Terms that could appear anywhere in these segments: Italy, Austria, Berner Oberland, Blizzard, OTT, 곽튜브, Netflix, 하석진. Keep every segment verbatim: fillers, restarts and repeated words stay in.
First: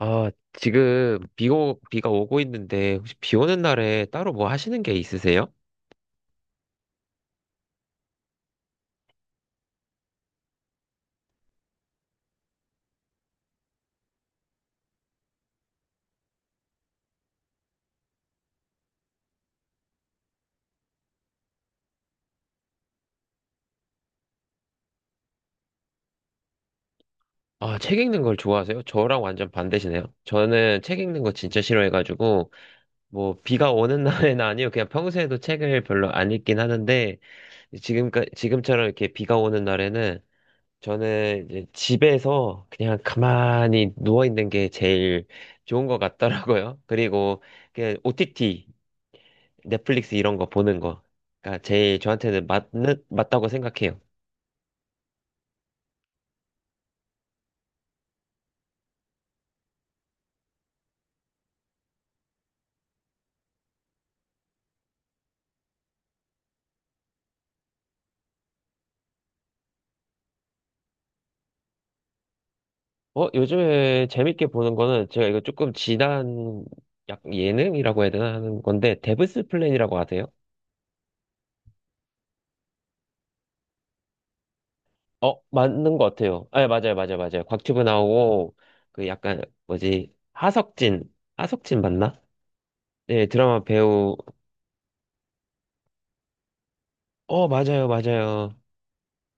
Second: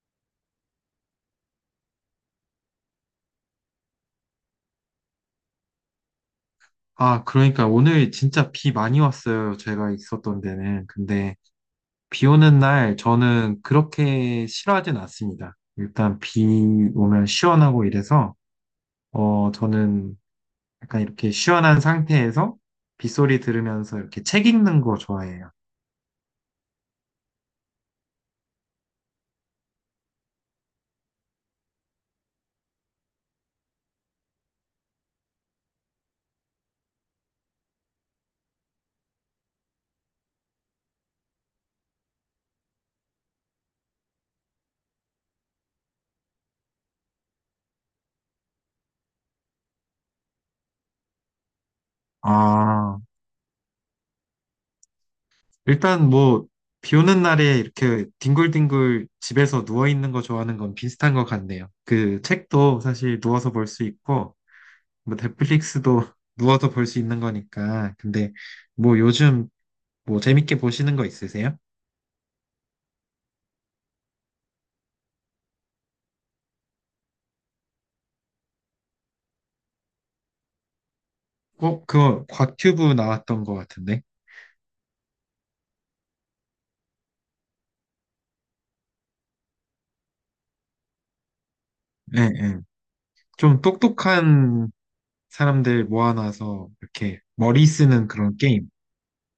아, 지금 비 오, 비가 오고 있는데 혹시 비 오는 날에 따로 뭐 하시는 게 있으세요? 아, 그러니까 오늘 진짜 비 많이 왔어요. 제가 있었던 데는. 근데 비 오는 날 저는 그렇게 싫어하진 않습니다. 일단 비 오면 시원하고 이래서, 어, 저는 약간 이렇게 시원한 상태에서 빗소리 들으면서 이렇게 책 읽는 거 좋아해요. 아, 책 읽는 걸 좋아하세요? 저랑 완전 반대시네요. 저는 책 읽는 거 진짜 싫어해가지고 뭐 비가 오는 날에는 아니요. 그냥 평소에도 책을 별로 안 읽긴 하는데 지금까 지금처럼 이렇게 비가 오는 날에는 저는 이제 집에서 그냥 가만히 누워 있는 게 제일 좋은 것 같더라고요. 그리고 그냥 오티티 넷플릭스 이런 거 보는 거. 가 제일 저한테는 아, 맞는, 맞다고 생각해요. 일단 뭐, 비 오는 날에 이렇게 뒹굴뒹굴 집에서 누워 있는 거 좋아하는 건 비슷한 것 같네요. 그 책도 사실 누워서 볼 수 있고, 뭐 넷플릭스도 누워서 볼 수 있는 거니까. 근데 뭐 요즘 뭐 재밌게 보시는 거 있으세요? 어, 요즘에 재밌게 보는 거는 제가 이거 조금 지난 약 예능이라고 해야 되나 하는 건데, 데브스 플랜이라고 하세요? 어, 그거 곽튜브 나왔던 거 같은데. 어, 맞는 것 같아요. 아, 맞아요, 맞아요, 맞아요. 곽튜브 나오고, 그 약간, 뭐지, 하석진, 하석진 예, 맞나? 예. 네, 좀 드라마 배우, 똑똑한 사람들 모아놔서 이렇게 어, 머리 맞아요, 쓰는 그런 맞아요. 게임.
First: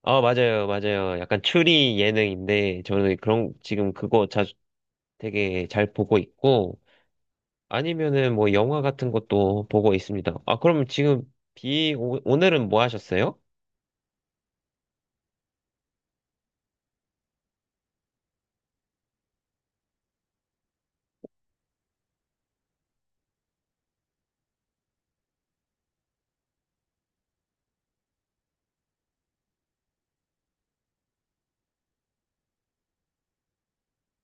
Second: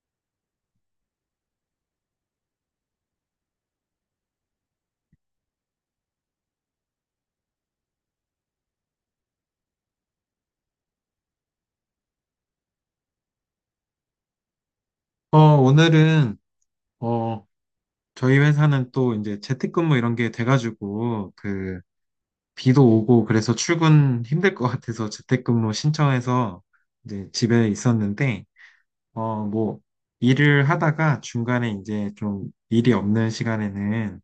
어, 맞아요, 맞아요. 약간 추리 예능인데, 저는 그런, 지금 그거 자주 되게 잘 보고 있고, 아니면은 뭐 영화 같은 것도 보고 있습니다. 아, 그럼 지금 비, 오, 오늘은 뭐 하셨어요? 어, 오늘은 어, 저희 회사는 또 이제 재택근무 이런 게 돼가지고 그 비도 오고 그래서 출근 힘들 것 같아서 재택근무 신청해서 이제 집에 있었는데 어, 뭐, 일을 하다가 중간에 이제 좀 일이 없는 시간에는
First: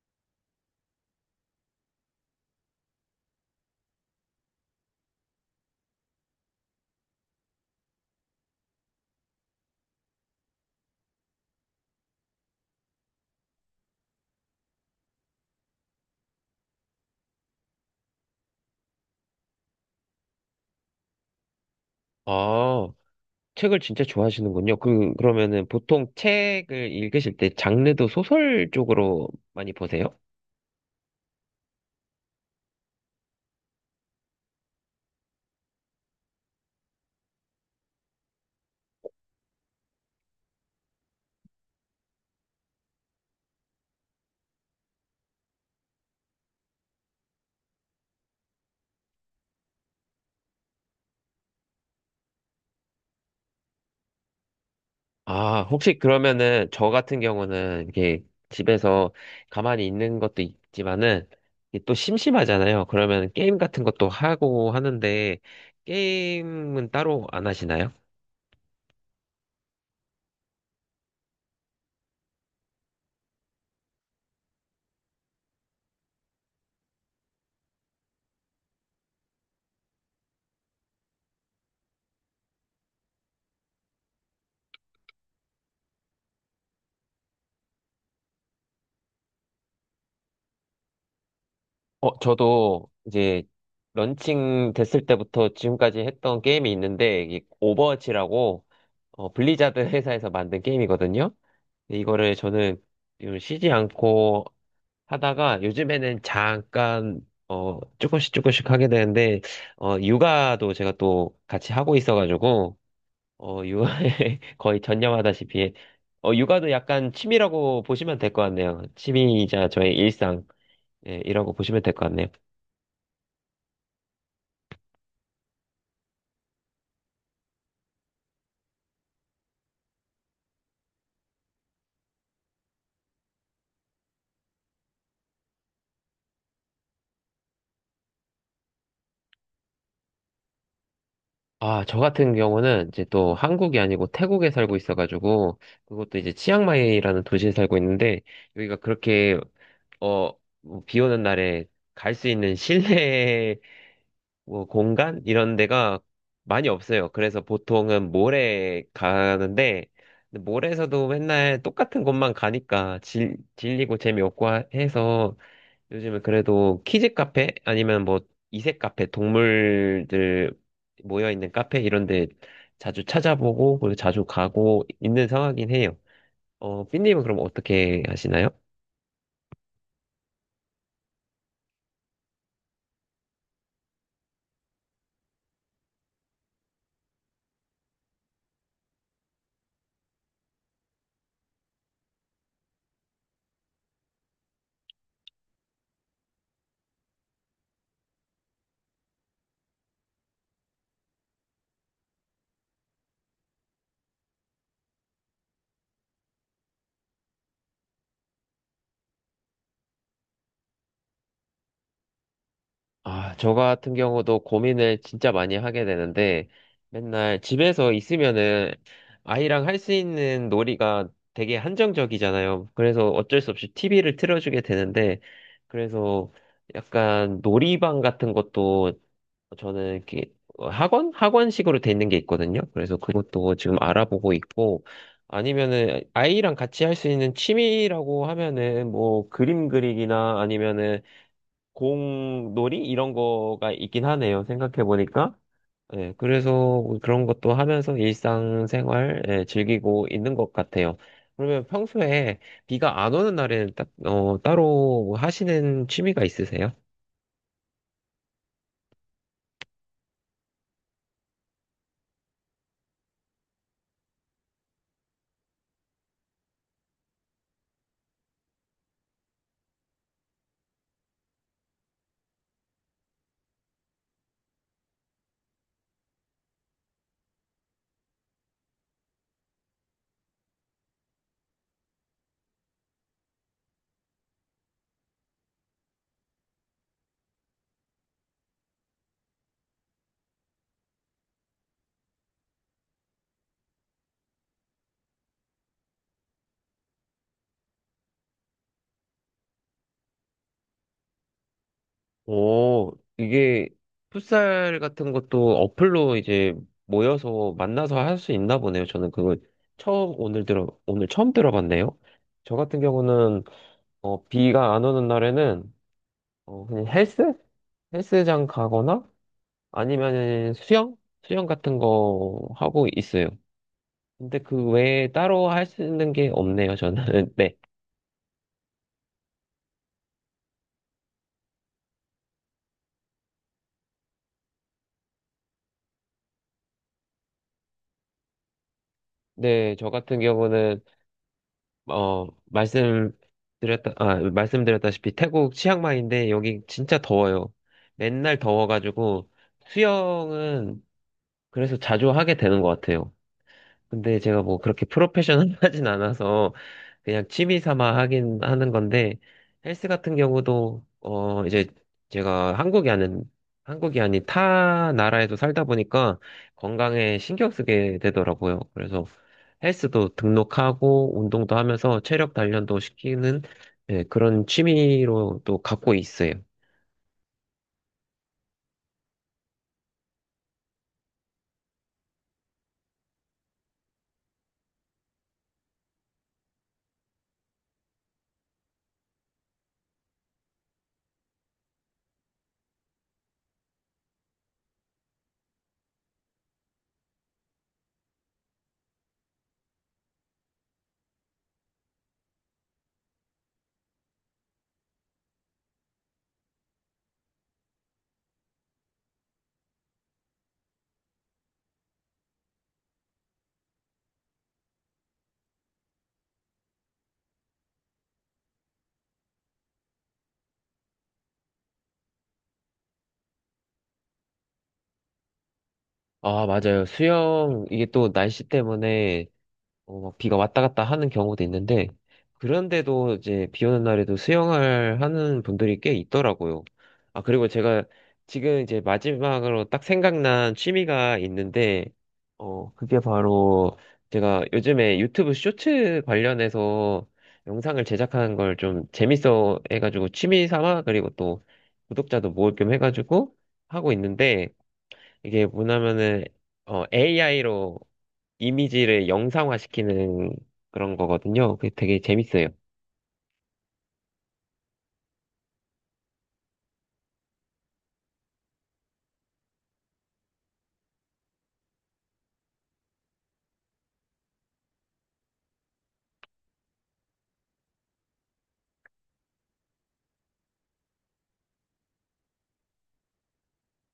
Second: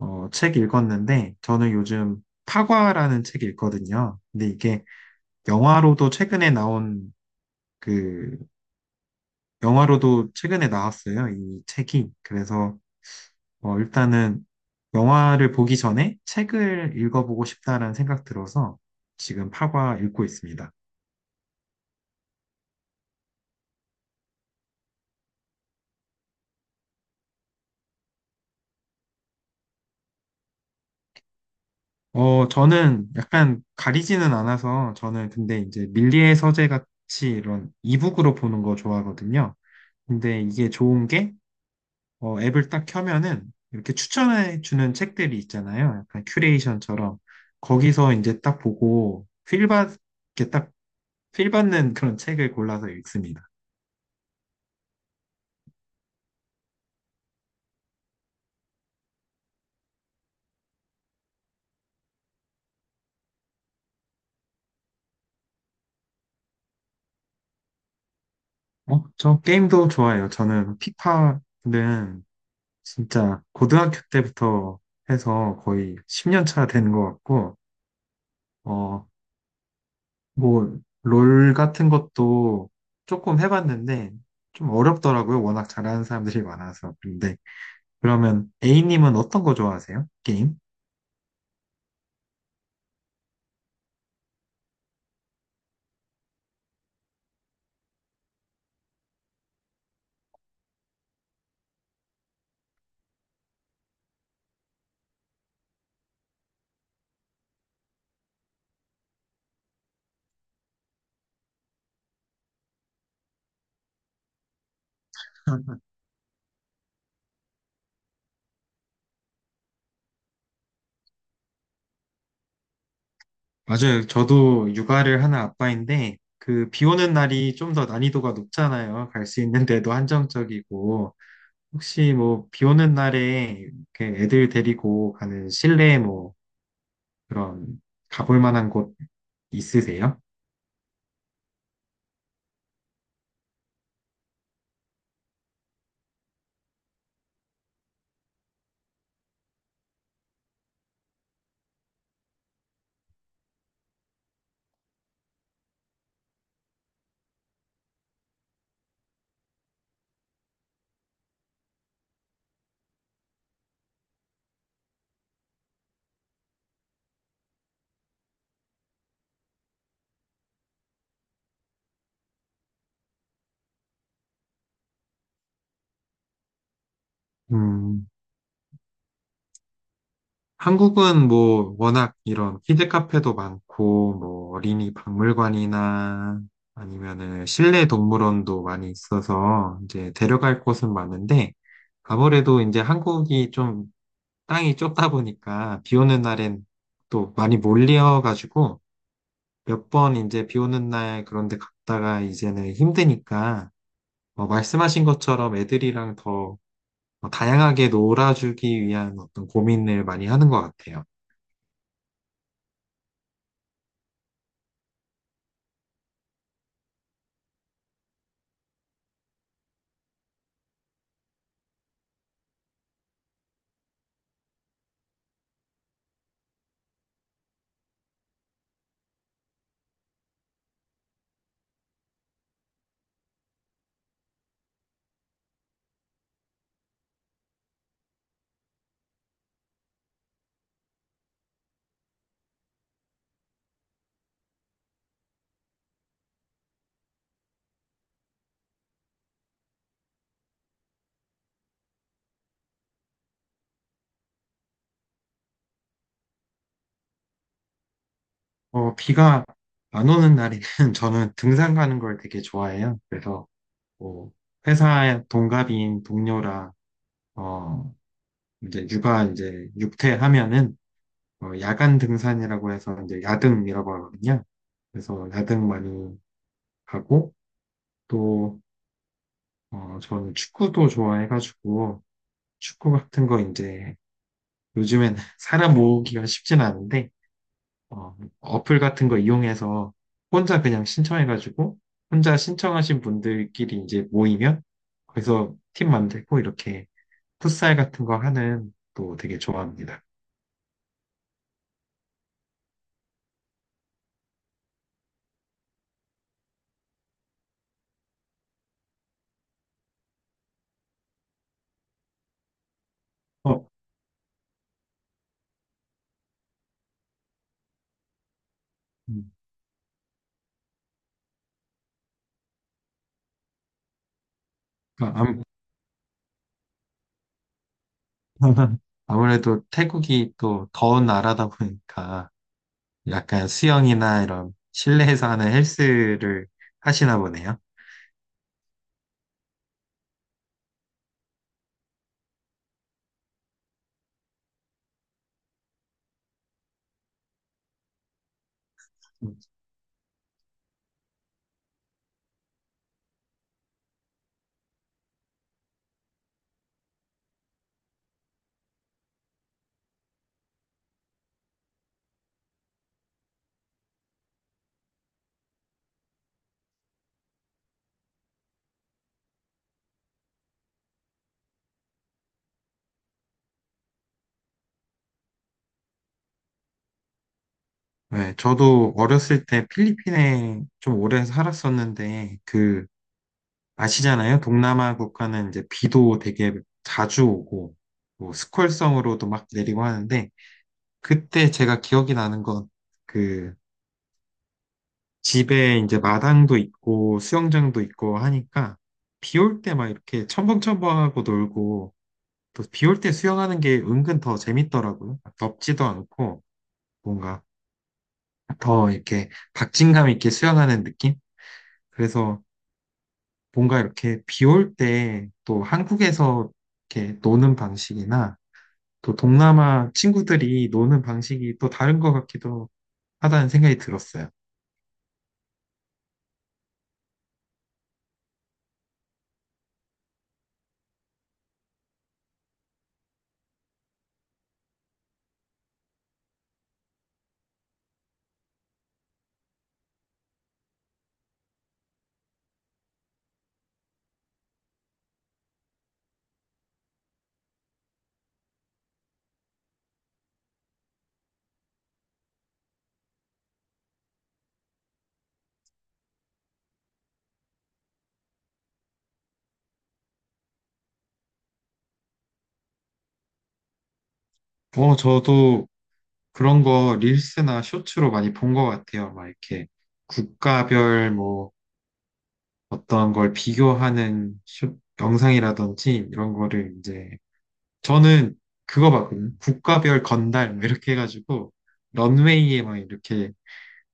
어, 책 읽었는데, 저는 요즘 파과라는 책 읽거든요. 근데 이게 영화로도 최근에 나온 그, 영화로도 최근에 나왔어요. 이 책이. 그래서 어, 일단은 영화를 보기 전에 책을 읽어보고 싶다라는 생각 들어서 지금 파과 읽고 있습니다. 아, 책을 진짜 좋아하시는군요. 그, 그러면은 보통 책을 읽으실 때 장르도 소설 쪽으로 많이 보세요? 어, 저는 약간 가리지는 않아서 저는 근데 이제 밀리의 서재 같이 이런 이북으로 보는 거 좋아하거든요. 근데 이게 좋은 게 어, 앱을 딱 켜면은 이렇게 추천해 주는 책들이 있잖아요. 약간 큐레이션처럼 거기서 이제 딱 보고 필 받, 이렇게 딱필 받는 그런 책을 골라서 읽습니다. 아, 혹시 그러면은 저 같은 경우는 이렇게 집에서 가만히 있는 것도 있지만은 이게 또 심심하잖아요. 그러면 게임 같은 것도 하고 하는데 게임은 따로 안 하시나요? 어, 저 게임도 좋아해요. 저는 피파는 진짜 고등학교 때부터 해서 거의 십 년 차 되는 것 같고 어, 뭐, 롤 같은 것도 조금 해봤는데, 좀 어렵더라고요. 워낙 잘하는 사람들이 많아서. 근데, 그러면 A님은 어떤 거 좋아하세요? 게임? 어, 저도 이제 런칭 됐을 때부터 지금까지 했던 게임이 있는데, 이게 오버워치라고, 어, 블리자드 회사에서 만든 게임이거든요. 근데 이거를 저는 요즘 쉬지 않고 하다가 요즘에는 잠깐, 어, 조금씩 조금씩 하게 되는데, 어, 육아도 제가 또 같이 하고 있어가지고, 어, 육아에 거의 전념하다시피, 어, 육아도 약간 취미라고 보시면 될 것 같네요. 취미이자 저의 일상, 예, 이라고 보시면 될 것 같네요. 맞아요. 저도 육아를 하는 아빠인데, 그, 비 오는 날이 좀 더 난이도가 높잖아요. 갈 수 있는 데도 한정적이고, 혹시 뭐, 비 오는 날에 이렇게 애들 데리고 가는 실내 뭐, 그런, 가볼 만한 곳 있으세요? 아, 저 같은 경우는 이제 또 한국이 아니고 태국에 살고 있어가지고, 그것도 이제 치앙마이라는 도시에 살고 있는데, 여기가 그렇게, 어, 뭐비 오는 날에 갈 수 있는 실내 뭐 공간? 이런 데가 많이 없어요. 그래서 보통은 몰에 가는데, 근데 몰에서도 맨날 똑같은 곳만 가니까 질, 질리고 재미없고 하- 해서, 요즘은 그래도 키즈 카페 아니면 뭐 이색 카페 동물들 모여 있는 카페 이런 데 자주 찾아보고 그리고 자주 가고 있는 상황이긴 해요. 어, 삐님은 그럼 어떻게 음, 하시나요? 한국은 뭐 워낙 이런 키즈 카페도 많고 뭐 어린이 박물관이나 아니면은 실내 동물원도 많이 있어서 이제 데려갈 곳은 많은데 아무래도 이제 한국이 좀 땅이 좁다 보니까 비 오는 날엔 또 많이 몰려가지고 몇 번 이제 비 오는 날 그런데 갔다가 이제는 힘드니까 어, 말씀하신 것처럼 애들이랑 더 어 다양하게 놀아주기 위한 어떤 고민을 많이 하는 것 같아요. 아, 저 같은 경우도 고민을 진짜 많이 하게 되는데 맨날 집에서 있으면은 아이랑 할 수 있는 놀이가 되게 한정적이잖아요. 그래서 어쩔 수 없이 티브이를 틀어주게 되는데 그래서 약간 놀이방 같은 것도 저는 이렇게 어, 학원? 학원식으로 돼 있는 게 있거든요. 그래서 그것도 지금 알아보고 있고, 아니면은 아이랑 같이 할 수 있는 취미라고 하면은 뭐 그림 그리기나 아니면은 공놀이 이런 거가 있긴 하네요. 생각해 보니까. 예, 그래서 그런 것도 하면서 일상생활 예, 즐기고 있는 것 같아요. 그러면 평소에 비가 안 오는 날에는 딱, 어, 따로 하시는 취미가 있으세요? 어, 비가 안 오는 날에는 저는 등산 가는 걸 되게 좋아해요. 그래서 뭐 회사 동갑인 동료랑 어 이제 육아 이제 육퇴하면은 어, 야간 등산이라고 해서 이제 야등이라고 하거든요. 그래서 야등 많이 가고 또 어, 저는 축구도 좋아해가지고 축구 같은 거 이제 요즘엔 사람 모으기가 쉽진 않은데 어, 어플 같은 거 이용해서 혼자 그냥 신청해가지고 혼자 신청하신 분들끼리 이제 모이면 거기서 팀 만들고 이렇게 풋살 같은 거 하는 또 되게 좋아합니다. 오, 이게 풋살 같은 것도 어플로 이제 모여서 만나서 할 수 있나 보네요. 저는 그걸 처음 오늘 들어 오늘 처음 들어봤네요. 저 같은 경우는 어, 어, 비가 안 오는 날에는 어, 그냥 헬스 헬스장 가거나 음, 아니면 수영 수영 같은 거 하고 있어요. 근데 그 외에 그러니까 아무- 따로 할 수 있는 게 없네요. 저는 네, 아무래도 태국이 또 더운 나라다 보니까 약간 수영이나 이런 실내에서 하는 헬스를 하시나 보네요. 네, 저 같은 경우는 어, 말씀드렸다, 아, 말씀드렸다시피 태국 치앙마이인데 여기 진짜 더워요. 맨날 더워가지고 수영은 그래서 자주 하게 되는 것 같아요. 근데 제가 뭐 그렇게 프로페셔널하진 않아서 그냥 취미 삼아 하긴 하는 건데 헬스 같은 경우도 어 이제 제가 한국이 아닌 한국이 아닌 타 나라에도 살다 보니까 건강에 신경 쓰게 되더라고요. 그래서 헬스도 등록하고 운동도 하면서 체력 단련도 시키는 예, 그런 취미로 또 갖고 있어요. 네, 저도 어렸을 때 필리핀에 좀 오래 살았었는데 그 아시잖아요. 동남아 국가는 이제 비도 되게 자주 오고, 뭐 스콜성으로도 막 내리고 하는데, 그때 제가 기억이 나는 건, 그, 집에 이제 마당도 있고, 수영장도 있고 하니까, 비 올 때 막 이렇게 첨벙첨벙하고 놀고, 또 비 올 때 수영하는 게 은근 더 재밌더라고요. 덥지도 않고, 뭔가 더 이렇게 박진감 있게 수영하는 느낌? 그래서 뭔가 이렇게 비 올 때 또 한국에서 이렇게 노는 방식이나 또 동남아 친구들이 노는 방식이 또 다른 것 같기도 하다는 생각이 들었어요. 아, 맞아요. 수영 이게 또 날씨 때문에 어, 막 비가 왔다 갔다 하는 경우도 있는데, 그런데도 이제 비 오는 날에도 수영을 하는 분들이 꽤 있더라고요. 아, 그리고 제가 지금 이제 마지막으로 딱 생각난 취미가 있는데, 어, 그게 바로 제가 요즘에 유튜브 쇼츠 관련해서 영상을 제작하는 걸 좀 재밌어 해가지고 취미 삼아, 그리고 또 구독자도 모을 겸 해가지고 하고 있는데, 이게 뭐냐면은, 어, 에이아이로 이미지를 영상화시키는 그런 거거든요. 그게 되게 재밌어요. 어, 저도 그런 거 릴스나 쇼츠로 많이 본 것 같아요. 막 이렇게 국가별 뭐 어떤 걸 비교하는 쇼, 영상이라든지 이런 거를 이제 저는 그거 봤거든요. 국가별 건달 뭐 이렇게 해가지고 런웨이에 막 이렇게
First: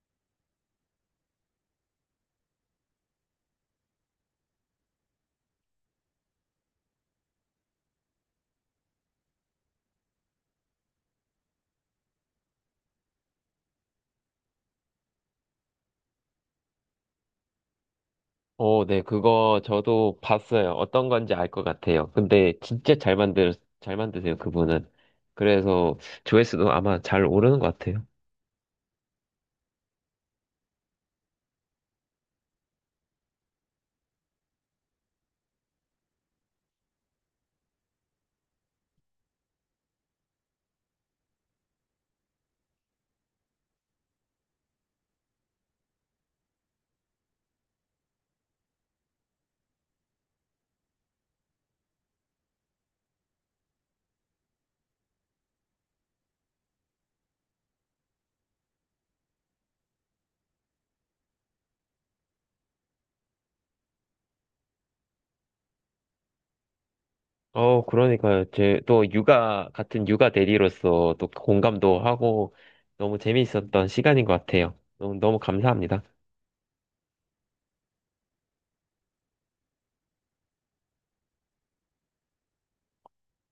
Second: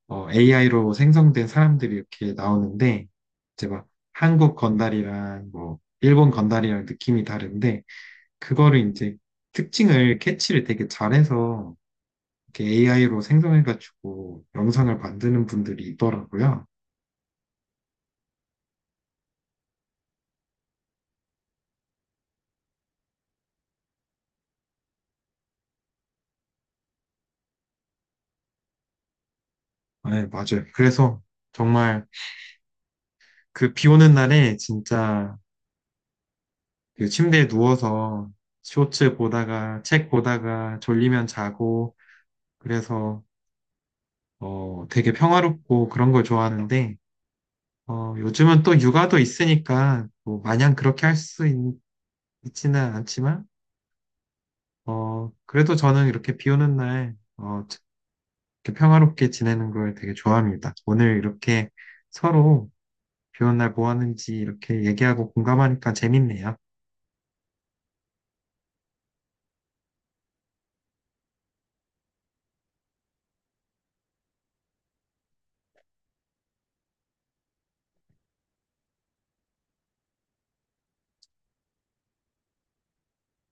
어, 에이아이로 생성된 사람들이 이렇게 나오는데, 이제 막 한국 건달이랑 뭐, 일본 건달이랑 느낌이 다른데, 그거를 이제 특징을 캐치를 되게 잘해서 이렇게 에이아이로 생성해가지고 영상을 만드는 분들이 있더라고요. 어, 네, 그거 저도 봤어요. 어떤 건지 알 것 같아요. 근데 진짜 잘 만들, 잘 만드세요, 그분은. 그래서 조회수도 아마 잘 오르는 것 같아요. 네, 맞아요. 그래서 정말 그 비 오는 날에 진짜 그 침대에 누워서 쇼츠 보다가 책 보다가 졸리면 자고, 그래서 어, 되게 평화롭고 그런 걸 좋아하는데, 어, 요즘은 또 육아도 있으니까 뭐 마냥 그렇게 할 수 있지는 않지만 어, 그래도 저는 이렇게 비 오는 날 어, 이렇게 평화롭게 지내는 걸 되게 좋아합니다. 오늘 이렇게 서로 비 오는 날 뭐 하는지 이렇게 얘기하고 공감하니까 재밌네요. 어, 그러니까요. 제 또 육아, 같은 육아 대리로서 또 공감도 하고 너무 재미있었던 시간인 것 같아요. 너무, 너무 감사합니다.